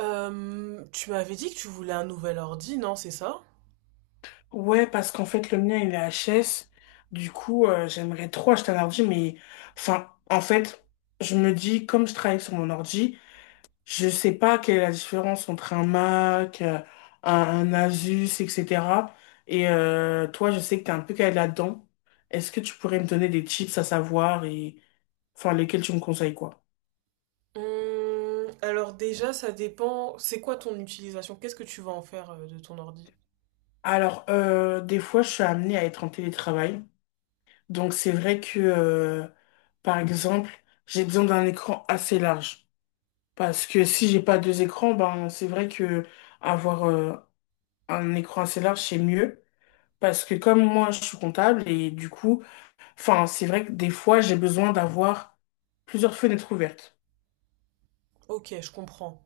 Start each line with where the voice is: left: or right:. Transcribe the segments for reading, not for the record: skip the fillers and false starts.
right: Tu m'avais dit que tu voulais un nouvel ordi, non, c'est ça?
left: Ouais, parce qu'en fait, le mien, il est HS. Du coup, j'aimerais trop acheter un ordi, mais enfin, en fait, je me dis, comme je travaille sur mon ordi, je sais pas quelle est la différence entre un Mac, un, un Asus, etc. Et toi, je sais que t'es un peu calé là-dedans. Est-ce que tu pourrais me donner des tips à savoir et enfin lesquels tu me conseilles quoi?
right: Alors déjà, ça dépend. C'est quoi ton utilisation? Qu'est-ce que tu vas en faire de ton ordi?
left: Alors, des fois, je suis amenée à être en télétravail. Donc, c'est vrai que, par exemple, j'ai besoin d'un écran assez large. Parce que si j'ai pas deux écrans, ben c'est vrai que avoir un écran assez large, c'est mieux. Parce que comme moi, je suis comptable et du coup, enfin, c'est vrai que des fois, j'ai besoin d'avoir plusieurs fenêtres ouvertes.
right: Ok, je comprends.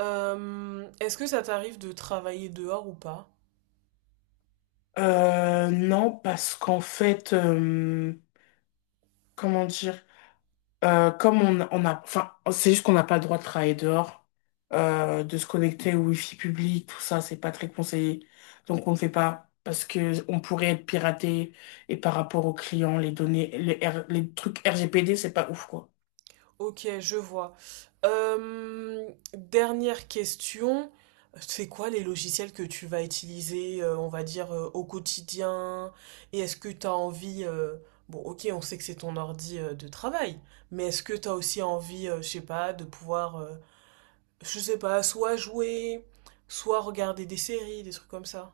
right: Est-ce que ça t'arrive de travailler dehors ou pas?
left: Non, parce qu'en fait, comment dire? Comme on a, enfin, c'est juste qu'on n'a pas le droit de travailler dehors, de se connecter au wifi public, tout ça, c'est pas très conseillé. Donc on ne fait pas parce que on pourrait être piraté et par rapport aux clients, les données, les trucs RGPD, c'est pas ouf quoi.
right: Ok, je vois. Euh, Dernière question. C'est quoi les logiciels que tu vas utiliser, on va dire, au quotidien? Et est-ce que tu as envie, bon, ok, on sait que c'est ton ordi, de travail, mais est-ce que tu as aussi envie, je sais pas, de pouvoir, je sais pas, soit jouer, soit regarder des séries, des trucs comme ça?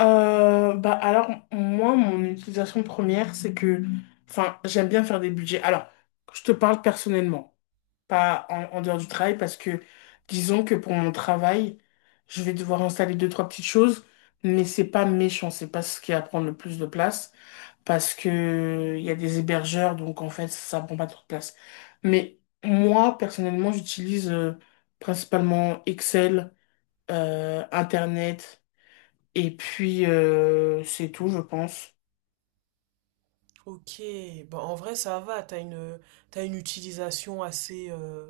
left: Bah alors moi mon utilisation première c'est que enfin j'aime bien faire des budgets. Alors je te parle personnellement, pas en dehors du travail parce que disons que pour mon travail je vais devoir installer deux trois petites choses mais c'est pas méchant, c'est pas ce qui va prendre le plus de place parce que il y a des hébergeurs donc en fait ça prend pas trop de place. Mais moi personnellement j'utilise principalement Excel, Internet. Et puis, c'est tout, je pense.
right: Ok, bah en vrai ça va, t'as une utilisation assez, euh,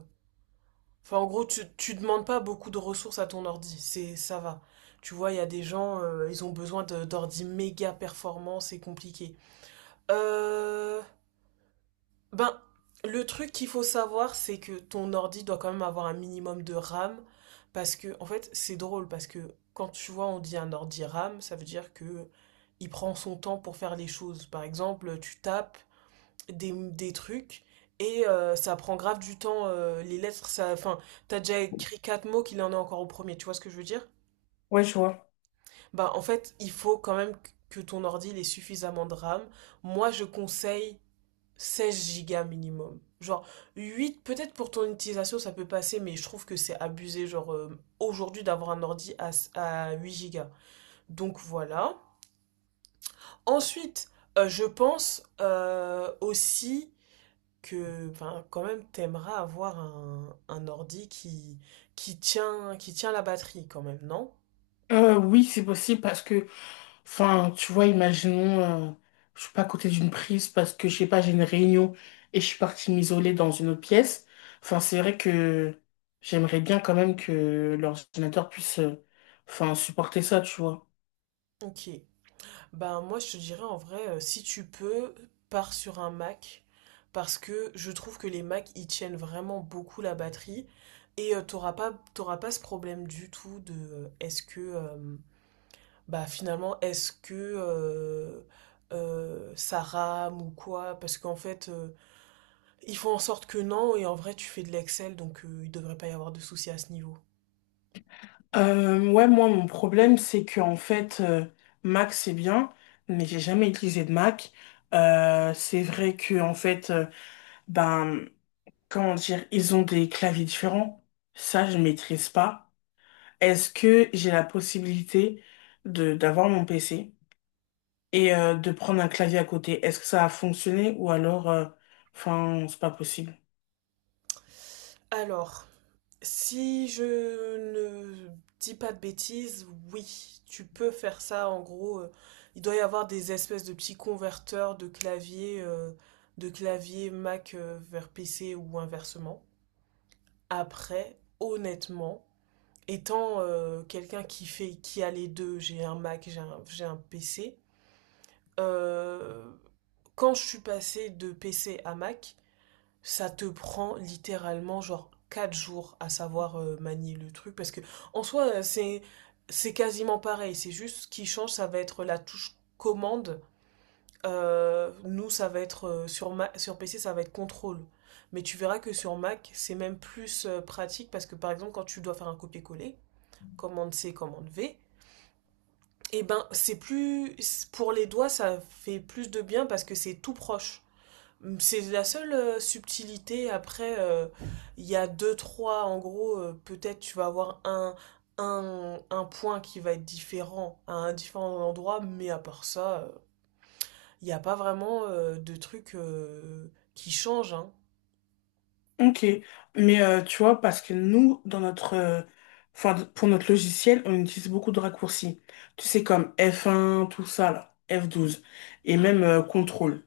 right: Enfin, en gros, tu demandes pas beaucoup de ressources à ton ordi, c'est ça va. Tu vois, il y a des gens, ils ont besoin d'ordi méga performants, c'est compliqué. Euh, ben, le truc qu'il faut savoir, c'est que ton ordi doit quand même avoir un minimum de RAM, parce que, en fait, c'est drôle, parce que quand tu vois, on dit un ordi RAM, ça veut dire que il prend son temps pour faire les choses. Par exemple, tu tapes, des trucs et ça prend grave du temps, les lettres ça, enfin, t'as déjà écrit quatre mots qu'il en est encore au premier, tu vois ce que je veux dire.
left: Ouais, je vois.
right: Bah en fait il faut quand même que ton ordi il ait suffisamment de RAM. Moi je conseille 16 gigas minimum, genre 8 peut-être pour ton utilisation ça peut passer, mais je trouve que c'est abusé genre aujourd'hui d'avoir un ordi à 8 gigas. Donc voilà. Ensuite je pense aussi que ben, quand même t'aimeras avoir un ordi qui tient la batterie quand même, non?
left: Oui, c'est possible parce que, enfin, tu vois, imaginons, euh, je suis pas à côté d'une prise parce que, je sais pas, j'ai une réunion et je suis partie m'isoler dans une autre pièce. Enfin, c'est vrai que j'aimerais bien quand même que l'ordinateur puisse, enfin, supporter ça, tu vois.
right: Ok. Ben moi je te dirais en vrai, si tu peux, pars sur un Mac, parce que je trouve que les Mac ils tiennent vraiment beaucoup la batterie, et t'auras pas ce problème du tout de est-ce que bah finalement est-ce que ça rame ou quoi, parce qu'en fait ils font en sorte que non, et en vrai, tu fais de l'Excel, donc il devrait pas y avoir de soucis à ce niveau.
left: Ouais, moi, mon problème, c'est que, en fait, Mac, c'est bien, mais j'ai jamais utilisé de Mac. C'est vrai que, en fait, ben, comment dire, ils ont des claviers différents. Ça, je maîtrise pas. Est-ce que j'ai la possibilité de d'avoir mon PC et de prendre un clavier à côté? Est-ce que ça a fonctionné ou alors, enfin, c'est pas possible.
right: Alors, si je ne dis pas de bêtises, oui, tu peux faire ça. En gros, il doit y avoir des espèces de petits converteurs de clavier Mac, vers PC ou inversement. Après, honnêtement, étant quelqu'un qui a les deux, j'ai un Mac, j'ai un PC. euh, Quand je suis passée de PC à Mac, ça te prend littéralement genre 4 jours à savoir manier le truc parce que en soi c'est quasiment pareil, c'est juste ce qui change ça va être la touche commande. Nous ça va être sur PC ça va être contrôle. Mais tu verras que sur Mac, c'est même plus pratique parce que par exemple quand tu dois faire un copier-coller, commande C, commande V, et ben c'est plus pour les doigts, ça fait plus de bien parce que c'est tout proche. C'est la seule subtilité. Après, il y a deux, trois. En gros, peut-être tu vas avoir un point qui va être différent à un différent endroit, mais à part ça, il n'y a pas vraiment de trucs qui changent, hein.
left: Ok, mais tu vois, parce que nous, dans notre, enfin, pour notre logiciel, on utilise beaucoup de raccourcis. Tu sais, comme F1, tout ça, là, F12, et même contrôle.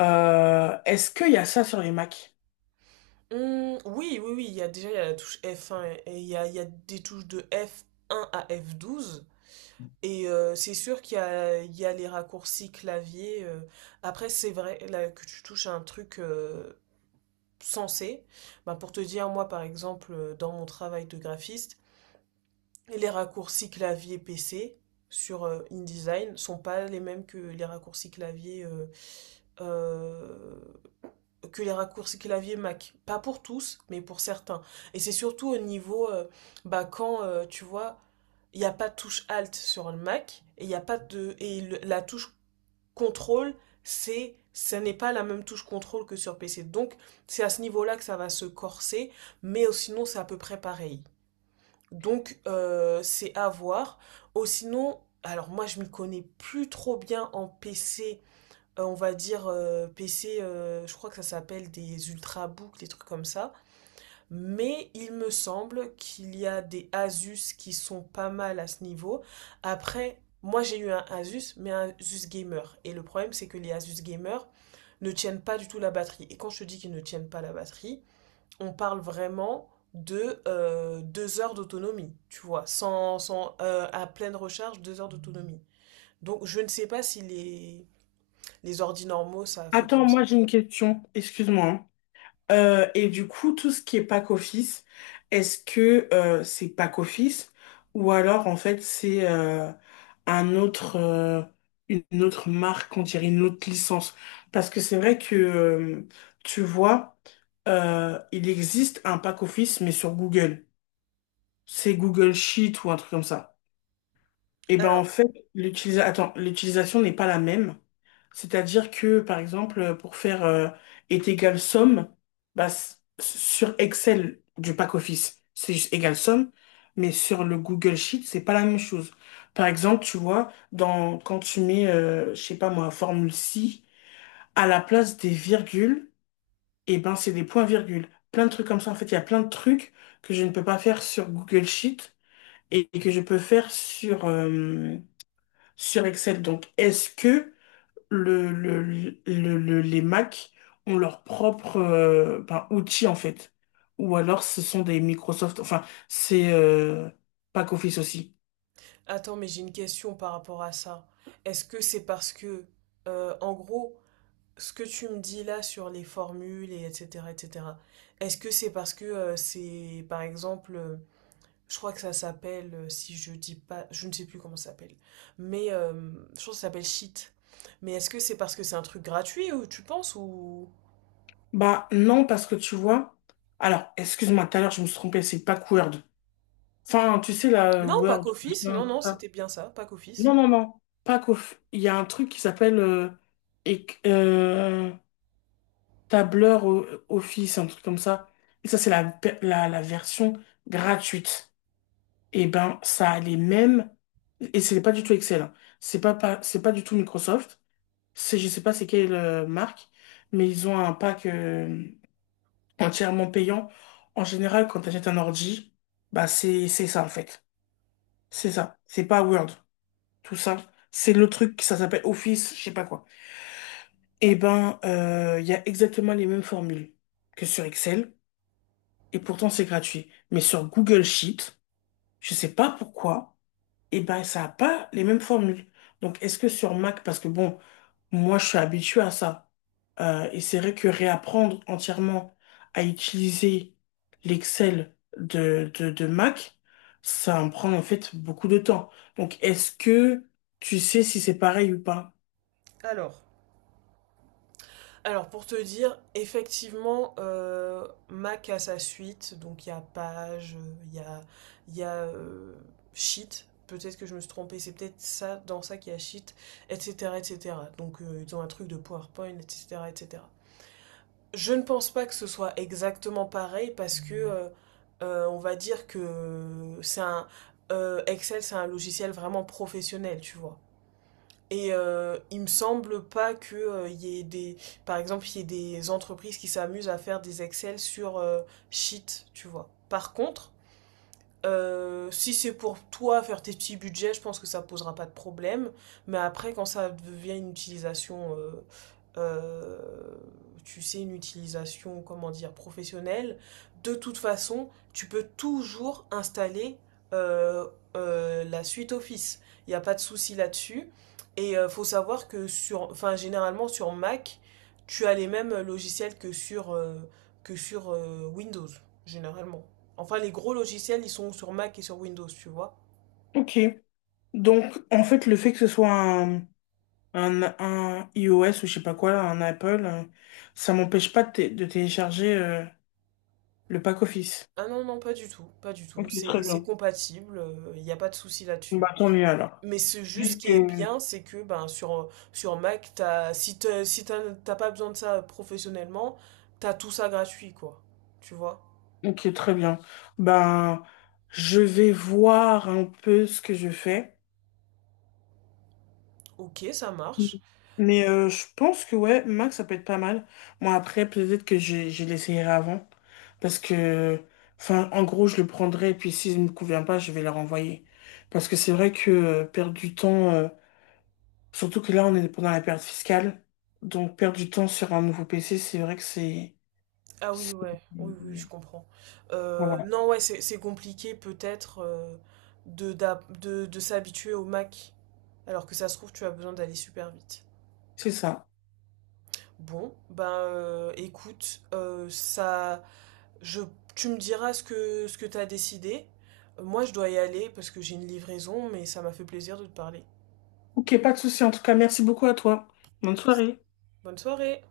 left: Est-ce qu'il y a ça sur les Mac?
right: Oui, oui, oui, il y a déjà il y a la touche F1 et il y a des touches de F1 à F12. Et c'est sûr qu'il y a, il y a, les raccourcis clavier. Après, c'est vrai là, que tu touches à un truc sensé. Bah, pour te dire, moi par exemple, dans mon travail de graphiste, les raccourcis clavier PC sur InDesign sont pas les mêmes que les raccourcis clavier euh, que les raccourcis clavier Mac. Pas pour tous, mais pour certains. Et c'est surtout au niveau bah, quand tu vois, il n'y a pas de touche Alt sur le Mac et il y a pas de et la touche contrôle, c'est ce n'est pas la même touche contrôle que sur PC. Donc, c'est à ce niveau-là que ça va se corser, mais sinon, c'est à peu près pareil. Donc, c'est à voir. Au sinon, alors moi, je m'y connais plus trop bien en PC, on va dire PC, je crois que ça s'appelle des ultrabooks, des trucs comme ça. Mais il me semble qu'il y a des Asus qui sont pas mal à ce niveau. Après, moi j'ai eu un Asus, mais un Asus Gamer. Et le problème, c'est que les Asus Gamer ne tiennent pas du tout la batterie. Et quand je te dis qu'ils ne tiennent pas la batterie, on parle vraiment de 2 heures d'autonomie, tu vois, sans à pleine recharge, 2 heures d'autonomie. Donc je ne sais pas si les ordi normaux, ça fait
left: Attends,
right: comme
left: moi
right: ça.
left: j'ai une question, excuse-moi, hein. Et du coup, tout ce qui est pack office, est-ce que c'est pack office ou alors en fait c'est un autre, une autre marque, on dirait une autre licence? Parce que c'est vrai que tu vois, il existe un pack office mais sur Google. C'est Google Sheet ou un truc comme ça et ben en
right: Alors,
left: fait, attends, l'utilisation n'est pas la même. C'est-à-dire que, par exemple, pour faire est égal somme, sur Excel du pack office c'est juste égal somme, mais sur le Google Sheet, c'est pas la même chose. Par exemple, tu vois, dans, quand tu mets, je sais pas moi, formule si, à la place des virgules, et ben c'est des points-virgules. Plein de trucs comme ça. En fait, il y a plein de trucs que je ne peux pas faire sur Google Sheet et que je peux faire sur sur Excel. Donc, est-ce que le, le- les Mac ont leur propre ben, outil en fait? Ou alors ce sont des Microsoft, enfin, c'est Office aussi.
right: attends, mais j'ai une question par rapport à ça. Est-ce que c'est parce que, en gros, ce que tu me dis là sur les formules et etc., etc., est-ce que c'est parce que c'est, par exemple, je crois que ça s'appelle, si je dis pas, je ne sais plus comment ça s'appelle, mais je crois que ça s'appelle sheet. Mais est-ce que c'est parce que c'est un truc gratuit ou tu penses ou...
left: Bah non, parce que tu vois, alors, excuse-moi, tout à l'heure je me suis trompé, c'est Pack Word. Enfin, tu sais, la
right: Non, pas
left: Word,
right: qu'office,
left: machin,
right: non,
left: tout
right: non,
left: ça.
right: c'était bien ça, pas qu'office.
left: Non, non, non, il y a un truc qui s'appelle éc- euh, tableur Office, un truc comme ça. Et ça, c'est la version gratuite. Et ben, ça a les mêmes, et c'est pas du tout Excel, hein. C'est pas du tout Microsoft. C'est, je sais pas c'est quelle marque, mais ils ont un pack entièrement payant. En général, quand tu achètes un ordi, c'est ça, en fait. C'est ça. C'est pas Word. Tout ça. C'est le truc, ça s'appelle Office, je sais pas quoi. Et ben, il y a exactement les mêmes formules que sur Excel. Et pourtant c'est gratuit. Mais sur Google Sheet, je sais pas pourquoi, et ben ça a pas les mêmes formules. Donc est-ce que sur Mac, parce que bon, moi je suis habitué à ça, et c'est vrai que réapprendre entièrement à utiliser l'Excel de Mac, ça me prend en fait beaucoup de temps. Donc est-ce que tu sais si c'est pareil ou pas?
right: Alors. Alors pour te dire, effectivement, Mac a sa suite, donc il y a Page, il y a, Sheet, peut-être que je me suis trompée, c'est peut-être ça, dans ça qu'il y a Sheet, etc. etc. Donc ils ont un truc de PowerPoint, etc. etc. Je ne pense pas que ce soit exactement pareil parce que on va dire que c'est un, Excel c'est un logiciel vraiment professionnel, tu vois. Et il me semble pas que il y ait des, par exemple, il y ait des entreprises qui s'amusent à faire des Excel sur Sheet, tu vois. Par contre, si c'est pour toi faire tes petits budgets, je pense que ça posera pas de problème. Mais après, quand ça devient une utilisation, euh, tu sais, une utilisation, comment dire, professionnelle, de toute façon, tu peux toujours installer euh, la suite Office. Il n'y a pas de souci là-dessus. Et faut savoir que sur, enfin, généralement sur Mac, tu as les mêmes logiciels que sur Windows, généralement. Enfin, les gros logiciels, ils sont sur Mac et sur Windows, tu vois.
left: Ok. Donc en fait le fait que ce soit un iOS ou je sais pas quoi, un Apple, ça m'empêche pas de, de télécharger le pack office.
right: Ah non, non, pas du tout, pas du
left: Ok,
right: tout.
left: très
right: C'est
left: bien.
right: compatible, il n'y a pas de souci là-dessus.
left: Bah tant mieux alors.
right: Mais c'est juste ce
left: Juste
right: qui est
left: que...
right: bien, c'est que ben, sur Mac, t'as, si t'as, si t'as- t'as pas besoin de ça professionnellement, t'as tout ça gratuit, quoi. Tu vois?
left: Ok, très bien. Ben, je vais voir un peu ce que je fais.
right: Ok, ça
left: Mm.
right: marche.
left: Mais je pense que ouais, Mac, ça peut être pas mal. Moi, après, peut-être que je l'essayerai avant. Parce que, enfin, en gros, je le prendrai et puis s'il ne me convient pas, je vais le renvoyer. Parce que c'est vrai que perdre du temps. Surtout que là, on est pendant la période fiscale. Donc, perdre du temps sur un nouveau PC, c'est vrai que
right: Ah oui, ouais, oui, oui, je
left: c'est-
right: comprends.
left: Voilà,
right: Non, ouais, c'est compliqué peut-être, de s'habituer au Mac, alors que ça se trouve, tu as besoin d'aller super vite.
left: c'est ça.
right: Bon, ben écoute, ça, je, tu me diras ce que t'as décidé. Moi, je dois y aller parce que j'ai une livraison, mais ça m'a fait plaisir de te parler.
left: Ok, pas de souci. En tout cas, merci beaucoup à toi. Bonne soirée.
right: Bonne soirée.